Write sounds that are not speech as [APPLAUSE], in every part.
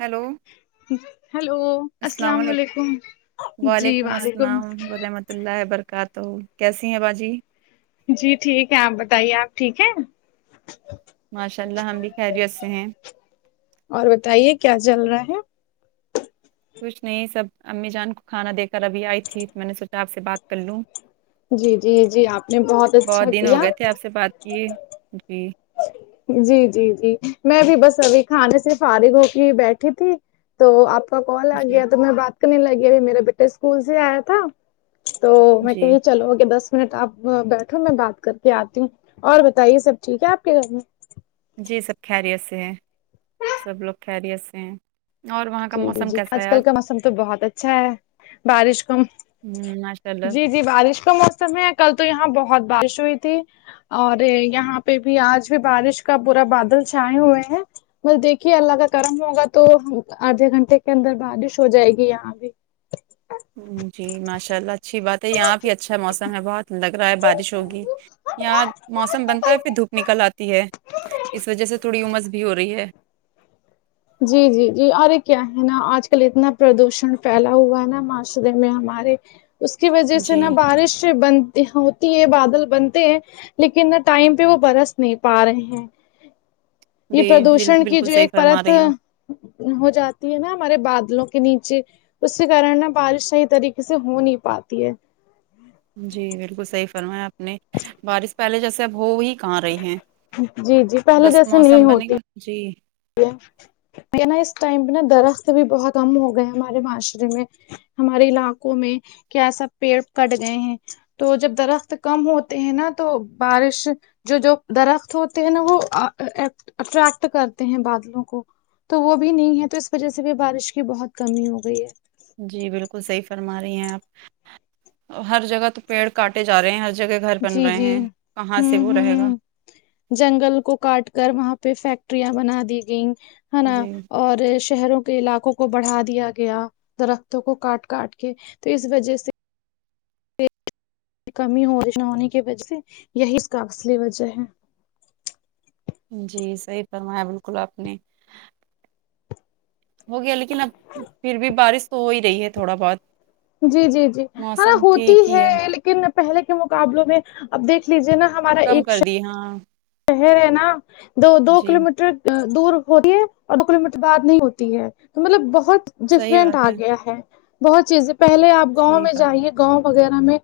Hello hello السلام علیکم جی وعلیکم السلام ورحمۃ اللہ برکارات ہو کیسی ہیں باجی جی ٹھیک ہے آپ بتائیے آپ ٹھیک ہے ماشاء اللہ ہم بھی خیریت سے ہیں اور بتائیے کیا چل رہا ہے کچھ نہیں سب امی جان کو کھانا دے کر ابھی آئی تھی میں نے سوچا آپ سے بات کر لوں جی جی جی آپ نے بہت اچھا دن ہو کیا گئے تھے آپ سے بات کیے جی جی جی جی میں بھی بس ابھی کھانے سے فارغ ہو کے ہی بیٹھی تھی تو آپ کا کال جی آگیا تو میں بات کرنے لگ گیا اور میرے بیٹے اسکول سے آیا تھا تو میں جی کہی چلو اگے بس منٹ آپ یہاں بیٹھو میں بات کر کے آتی ہوں اور بتائیے سب ٹھیک ہے آپ کے گھر میں جی سب خیریت سے ہے سب لوگ خریت سے ہیں اور وہاں کا جی جی موسم جی کیسا آج ہے کل کا موسم تو بہت اچھا ہے بارش کو ہم، ماشاء اللہ جی جی بارش کا موسم ہے کل تو یہاں بہت بارش ہوئی تھی اریگ یہاں پہ بھی آج بھی بارش کا پورا بادل چھائے ہوئے ہیں بس دیکھیے اللہ کا کرم ہوگا تو آدھے گھنٹے کے اندر بارش ہو جائے گی یہاں بھی جی ماشاء اللہ اچھی بات ہے یہاں بھی اچھا موسم ہے بہت لگ رہا ہے بارش ہوگی یہاں موسم بنتا ہے پھر دھوپ نکل آتی ہے اس وجہ سے تھوڑی امس بھی ہو رہی ہے جی جی جی ارے کیا ہے نا آج کل اتنا پردوشن پھیلا ہوا ہے نا معاشرے میں ہمارے اس کی وجہ سے جی نا بارش سے بند ہوتی ہے بادل بنتے ہیں لیکن ٹائم پہ وہ برس نہیں پا رہے ہیں یہ جی پردوشن کی بالکل جو صحیح ایک فرما پرت رہے ہیں آپ ہو جاتی ہے نا ہمارے بادلوں کے نیچے اسی کارن نا بارش صحیح طریقے سے ہو نہیں پاتی ہے جی بالکل صحیح فرمایا اپ نے بارش پہلے جیسے اب ہو وہی کہاں رہی ہیں جی جی پہلے بس جیسے نہیں موسم بنے ہوتی گا جی یہ نا اس ٹائم پہ نا درخت بھی بہت کم ہو گئے ہمارے معاشرے میں ہمارے علاقوں میں کیا سب پیڑ کٹ گئے ہیں تو جب درخت کم ہوتے ہیں نا تو بارش جو جو درخت ہوتے ہیں نا وہ ا اٹریکٹ کر تے ہیں بادلوں کو تو وہ بھی نہیں ہے تو اس وجہ سے بھی بارش کی بہت کمی ہو گئی ہے جی بالکل صحیح فرما رہی ہیں آپ ہر جگہ تو پیڑ کاٹے جا رہے ہیں آج جگہ گھر بن جی رہے جی ہیں کہاں سے ہوں وہ رہے گا ہوں جنگل کو کاٹ کر وہاں پہ فیکٹریاں بنادی گئیں ہے نا جی اور شہروں علاقوں کو بڑھا دیا گیا درختوں کو کاٹ کاٹ کے تو اس وجہ سے کمی ہو بارش نہ ہونے کی وجہ سے یہی اس کا اصلی وجہ ہے جی صحیح فرمایا بالکل آپ نے ہو گیا لیکن اب پھر بھی بارش تو ہو ہی رہی ہے تھوڑا بہت جی جی جی ہاں موسم ہوتی ٹھیک ہی ہے لیکن پہلے کے مقابلوں میں اب دیکھ لیجیے نا ہمارا ایک شو اے ہاں شہر ہے نا دو دو جی کلو میٹر دور ہو رہی ہے اور دو کلو مٹر بعد نہیں ہوتی ہے مطلب بہت صحیح ڈفرینٹ بات آ گیا ہے بہت چیزیں پہلے آپ گاؤں صحیح میں بات جائیے گاؤں وغیرہ میں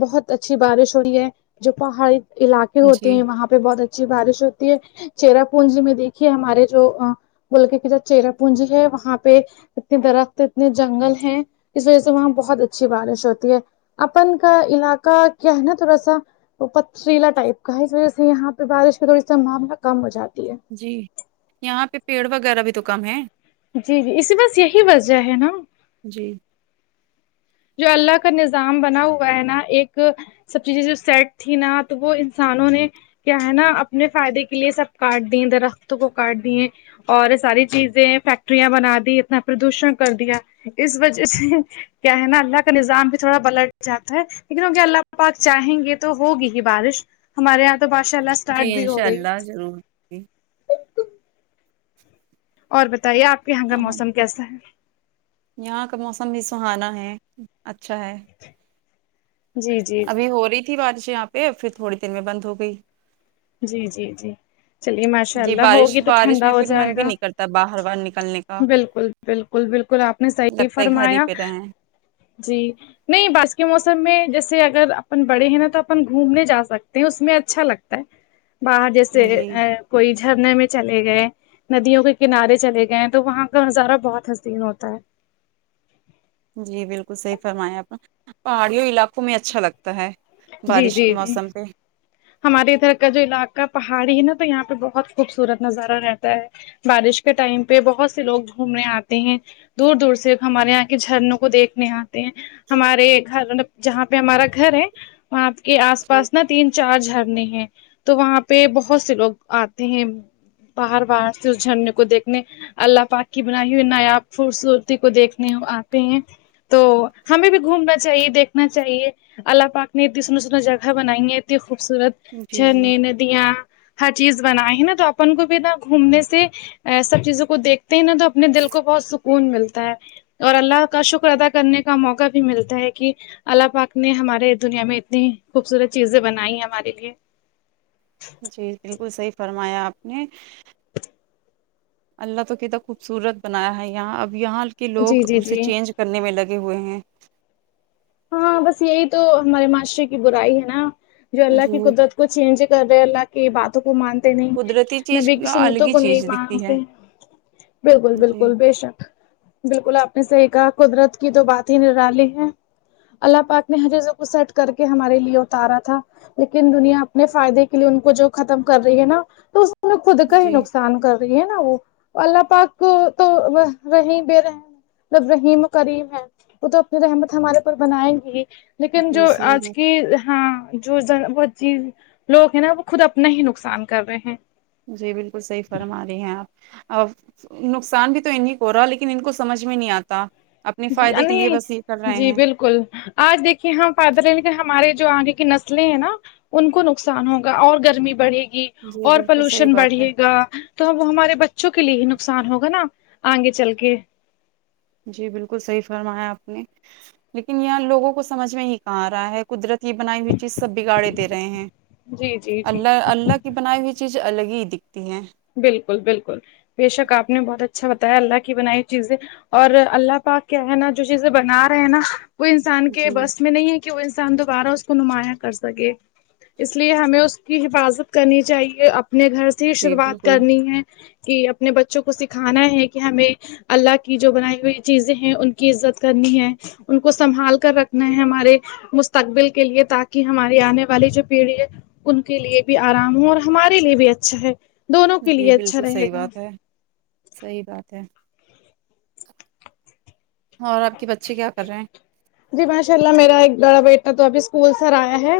بہت اچھی بارش ہو رہی ہے جو پہاڑی علاقے ہے ہوتے جی ہیں وہاں پہ بہت اچھی بارش ہوتی ہے چرا پونجی میں دیکھیے ہمارے جو ا بولک کہ جو چرا پونجی ہے وہاں پہ اتنے درخت اتنے جنگل ہیں اس وجہ سے وہاں بہت اچھی بارش ہوتی ہے اپن کا علاقہ کیا ہے نا تھوڑا سا وہ پتھریلا ٹائپ کا ہے اس وجہ سے یہاں پہ بارش کا تھوڑی سا معاملہ کم ہو جاتی ہے جی یہاں پہ پیڑ وغیرہ بھی تو کم ہے جی جی اسی بس یہی وجہ ہے نا جی جو اللہ کا نظام بنا ہوا ہے نا ایک سب چیزیں جو سیٹ تھی نا تو وہ انسانوں نے کیا ہے نا اپنے فائدے کے لیے سب کاٹ دیں درختوں کو کاٹ دیے اور ساری چیزیں فیکٹریاں بنادی اتنا پردوشن کر دیا اس وجہ سے کیا ہے نا اللہ کا نظام بھی تھوڑا پلٹ جاتا ہے لیکن اگر اللہ پاک چاہیں گے تو ہوگی ہی بارش ہمارے یہاں تو باشا جی انشاء اللہ ضرور جی۔ اور بتائیے آپ کے یہاں کا ہاں، موسم کیسا ہے یہاں کا موسم بھی سہانا ہے اچھا ہے جی جی جی ابھی ہو رہی تھی بارشیں یہاں پہ پھر تھوڑی دن میں بند ہو گئی جی جی جی چلیے ماشاء جی اللہ بارش ہوگی تو بارش ٹھنڈا میں ہو پھر من جائے بھی گا نہیں کرتا باہر باہر نکلنے کا بالکل بالکل بالکل آپ نے صحیح لگتا ہے گھر ہی فرمایا پہ رہیں جی نہیں بارش کے موسم میں جیسے اگر اپن بڑے ہیں نا تو اپن گھومنے جا سکتے ہیں اس میں اچھا لگ باہر جیسے جی کوئی جھرنے میں چلے گئے ندیوں کے کنارے چلے گئے ہیں تو وہاں کا نظارہ بہت حسین ہوتا ہے جی بالکل صحیح فرمایں آپ نے پہاڑیوں علاقوں میں اچھا لگتا ہے جی بارش کے جی جی موسم پ ہمارے ادھر کا جو علاقہ پہاڑی ہے نا تو یہاں پہ بہت خوبصورت نظارہ رہتا ہے بارش کے ٹائم پہ بہت سے لوگ گھومنے آتے ہیں دور دور سے ہمارے یہاں کے جھرنوں کو دیکھنے آئے ہمارے گھر جہاں پہ ہمارا گھر ہے وہاں کے آس پاس نہ چار جھرنے ہیں تو وہاں پہ بہت سے لوگ آتے ہیں باہر باہر سے اس جھرنے کو دیکھنے اللہ پاک کی بنائی ہوئی نایاب خوبصورتی کو دیکھنے آتے ہیں تو ہمیں بھی گھومنا چاہیے دیکھنا چاہیے اللہ پاک نے اتنی سندر سندر جگہ بنائی ہیں اتنی خوبصورت جی جی جھرنے ندیاں ہر چیز بنائے ہے نا تو اپن کو بھی گھومنے سے سب چیزوں کو دیکھ تے نا تو اپنے دل کو بہت سکون ملتا ہے اور اللہ کا شکر ادا کرنے کا موقع بھی ملتا ہے کہ اللہ پاک نے ہمارے دنیا میں اتنی خوبصورت چیزیں بن نائی ہمارے لیے جی بالکل صحیح فرمایا آپ نے اللہ تو کتنا خوبصورت بنایا ہے یہاں اب یہاں کے جی لوگ جی اسے جی چینج کرنے میں لگے ہوئے ہیں ہاں بس یہی تو ہمارے معاشرے کی برائی ہے نا جو اللہ جی کی قدرت کو چینج کر رہے اللہ کی باتوں کو مانتے نہیں قدرتی ہیں چیز نبی کی الگ سنتوں ہی کو نہیں چیز دکھتی ہے مانتے ہیں بالکل جی بالکل بے شک بالکل آپ نے صحیح کہا قدرت کی تو بات ہی نرالی ہے اللہ پاک نے حجزب کو سیٹ کر کے ہمارے لیے اتارا تھا لیکن دنیا اپنے فائدے کے لیے ان کو جو ختم کر رہی ہے نا تو اس خود کا ہی جی نقصان کام کر رہی ہے نا وہ اللہ پاک کو تو وہی بے رحم مطلب رحیم و کریم ہے وہ تو اپنی رحمت ہمارے پر بنائیں گئی لیکن جی جو صحیح آج بات کی ہاں جو ز وہ چیز لوگ ہیں نا وہ خود اپنا ہی نقصان کر رہے ہیں جی بالکل صحیح فرما رہی ہیں آپ اور نقصان بھی تو انہیں کو ہو رہا لیکن ان کو سمجھ میں نہیں آتا اپنے جی فائدے کے لیے نہیں بس یہ کر رہے جی ہیں بالکل آج دیکھیے ہ [UNINTELLIGIBLE] کہ ہمارے جو آگے کی نسلیں ہیں نا ان کو نقصان ہوگا اور گرمی بڑھے گی جی اور بالکل صحیح پولوشن بات ہے بڑھے گا تو اب وہ ہمارے بچوں کے لیے ہی نقصان ہوگا نا آگے چل کے جی بالکل صحیح فرمایا آپ نے لیکن یہاں لوگوں کو سمجھ میں ہی کہاں آ رہا ہے قدرتی یہ بنائی ہوئی چیز سب بگاڑے دے رہے ہیں جی جی جی اللہ اللہ کی بنائی ہوئی چیز الگ ہی دکھتی ہیں بالکل بالکل بے شک آپ نے بہت اچھا بتایا اللہ کی بنائی چیزیں اور اللہ پاک کیا ہے نا جو چیزیں بنا رہے ہیں نا وہ انسان کے جی بس میں نہیں ہے کہ وہ انسان دوبارہ اس کو نمایاں کر سکے اس لیے ہمیں اس کی حفاظت کرنی چاہیے اپنے گھر سے ہی جی شروعات بالکل کرنی ہے کہ اپنے بچوں کو سکھانا ہے کہ ہمیں اللہ کی جو بنائی ہوئی چیزیں ہیں ان کی عزت کرنی ہے ان کو سنبھال کر رکھنا ہے ہمارے مستقبل کے لیے تاکہ ہماری آنے والی جو پیڑھی ہے ان کے لیے بھی آرام ہو اور ہمارے لیے بھی اچھا ہے دونوں کے جی لیے اچھا بالکل رہے صحیح گا بات ہے صحیح بات ہے اور آپ کے بچے کیا کر رہے ہیں جی ماشاء اللہ میرا ایک بڑا بیٹا تو ابھی اسکول سر آیا ہے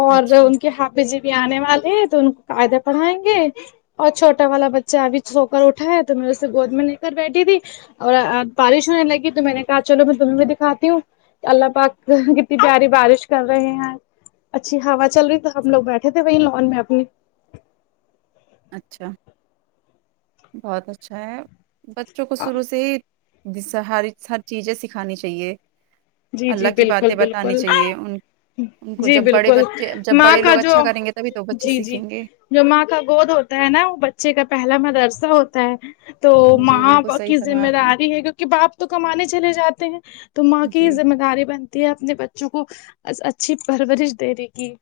اور اچھا ان کے ہ بی جی بھی آنے والے ہیں تو ان کو فائدے پڑھائیں گے اور چھوٹا والا بچہ ابھی سو کر اٹھا ہے تو میں اسے گود میں لے کر بیٹھی تھی اور ا بارش ہونے لگی تو میں نے کہا چو میں تمہیں بھی دکھاتی ہوں اللہ پاک کتنی پیاری بارش کر رہے ہیں اچھی ہوا چل رہی تھی تو ہم لوگ بیٹھے تھے وہیں لون میں اپنی اچھا بہت اچھا ہے بچوں کو شروع سے ہی جس سے ہر ہر چیزیں سکھانی چاہیے جی اللہ جی کی بالکل باتیں بتانی بالکل چاہیے ان ان کو جی جب بڑے بالکل بچے جب ماں بڑے کا لوگ جو اچھا کریں گے تبھی تو وہ بچے جی جی سیکھیں گے جو ماں کا گود ہوتا ہے نا وہ بچے کا پہلا مدرسہ ہوتا ہے تو جی ماں بالکل صحیح کی فرمایا ذمہ آپ نے داری ہے کیونکہ باپ تو کمانے چلے جاتے ہیں تو ماں کی جی ذمہ داری بنتی ہے اپنے بچوں کو اچھی پرورش دینے کی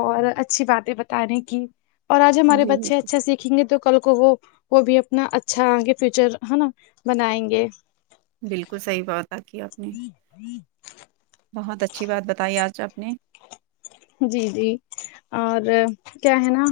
اور اچھی باتیں بتانے کی اور آج ہمارے جی بچے بالکل اچھا سیکھ دکھیں گے تو کل کو وہ وہ بھی اپنا اچھا آگے فیوچر ہے نا بنائیں گے بالکل صحیح وعدہ کیا آپ نے ہ [INAUDIBLE] بہت اچھی بات بتائی آج آپ نے جی جی اور کیا ہے نا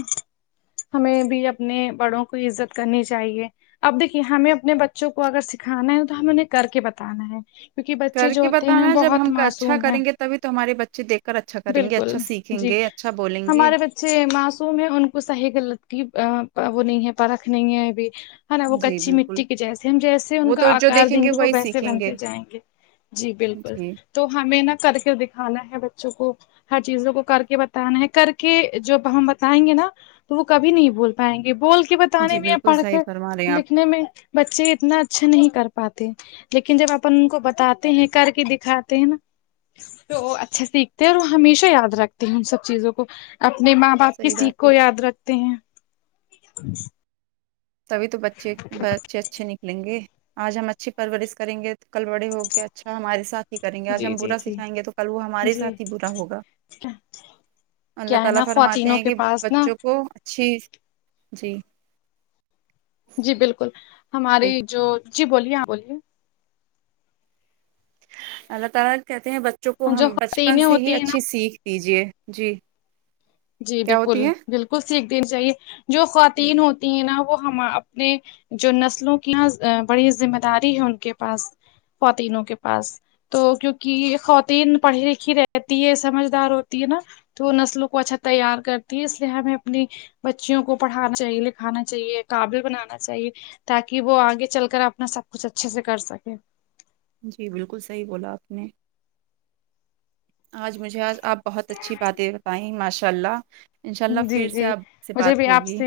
ہمیں بھی اپنے بڑوں کو عزت کرنی چاہیے اب دیکھیے ہمیں اپنے بچوں کو اگر سکھانا ہے تو ہمیں انہیں کر کے بتانا ہے کیونکہ بچے کر جو کے ہوتے ہیں نا بتانا ہے، جب بہت ہم کا اچھا معصوم ہے کریں گے تبھی تو ہمارے بچے دکھ کر اچھا کریں گے اچھا سیکھیں گے اچھا بولیں گے چھ معصوم ہے ان کو صحیح غلط کی ا ا وہ نہیں ہے پرکھ نہیں ہے ابھی ہے نا وہ جی کچی بالکل مٹی کے جیسے ہم جیسے ان وہ کا تو جو آکار دیکھیں دیں گے وہ وہی ویسے سیکھیں گے بنتے جائیں گے جی بالکل جی تو ہمیں نا کر کے دکھانا ہے بچوں کو ہر چیزوں کو کر کے بتانا ہے کر کے جب ہم بتائیں گے نا تو وہ کبھی نہیں بھول پائیں گے بول کے بتانے جی میں یا بالکل پڑھ کے صحیح فرما رہے ہیں آپ لکھنے میں بچے اتنا اچھا نہیں کر پاتے لیکن جب اپن ان کو بتاتے ہیں کر کے دکھاتے ہیں نا تو وہ اچھا سیکھتے اور ہمیشہ یاد رکھتے ہیں ان سب چیزوں کو اپنے ماں باپ کی صحیح سیکھ بات ہے کو یاد رکھ تے ہیں تبھی تو بچے بچے اچھے نکلیں گے آج ہم اچھی پرورش کریں گے تو کل بڑے ہو کے اچھا ہمارے ساتھ کریں گے آج جی ہم جی برا جی سکھائیں گے تو کل وہ ہمارے جی سات ہی برا ہوگا اللہ کیا ہے تعالی نا فرماتے خواتینوں ہیں کے کہ پاس نا بچوں کو اچھی جی جی بالکل ہماری جی جو جی بولیے ہاں بولیے اللہ تعالی کہتے ہیں بچوں کو جو ہم بچپن خواتینیں سے ہی ہوتی ہیں اچھی سیکھ دیجے جی جی کیا بالکل ہوتی ہے بالکل سیکھ دینی چاہیے جو خواتین ہوتی ہیں نا وہ ہم اپنے جو نسلوں کی یہاں بڑی ذمہ داری ہے ان کے پاس خواتینوں کے پاس تو کیونکہ خواتین پڑھی لکھی رہتی ہے سمجھدار ہوتی ہے نا تو وہ نسلوں کو اچھا تیار کرتی ہے اس لیے ہمیں اپنی بچیوں کو پڑھانا چاہیے لکھانا چاہیے قابل بنانا چاہیے تاکہ وہ آگے چل کر اپنا سب کچھ اچھے سے کر سکے جی بالکل صحیح بولا آپ نے آج مجھے آج آپ بہت اچھی باتیں بتائیں ماشاء اللہ انشاء اللہ جی پھر سے جی آپ سے مجھے بات بھی آپ ہوگی سے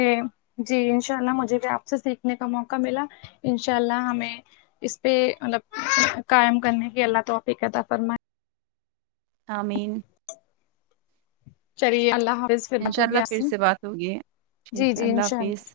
جی انشاء اللہ مجھے بھی آپ سے سیکھنے کا موقع ملا انشاء اللہ ہمیں اس پہ مطلب قائم کرنے کے اللہ تو توفیق عطا فرمائے آمین چلیے اللہ حافظ پھر بات انشاء ہوگی اللہ آپ پھر سے بات ہوگی جی ٹھیک ہے جی انشاء حافظ اللہ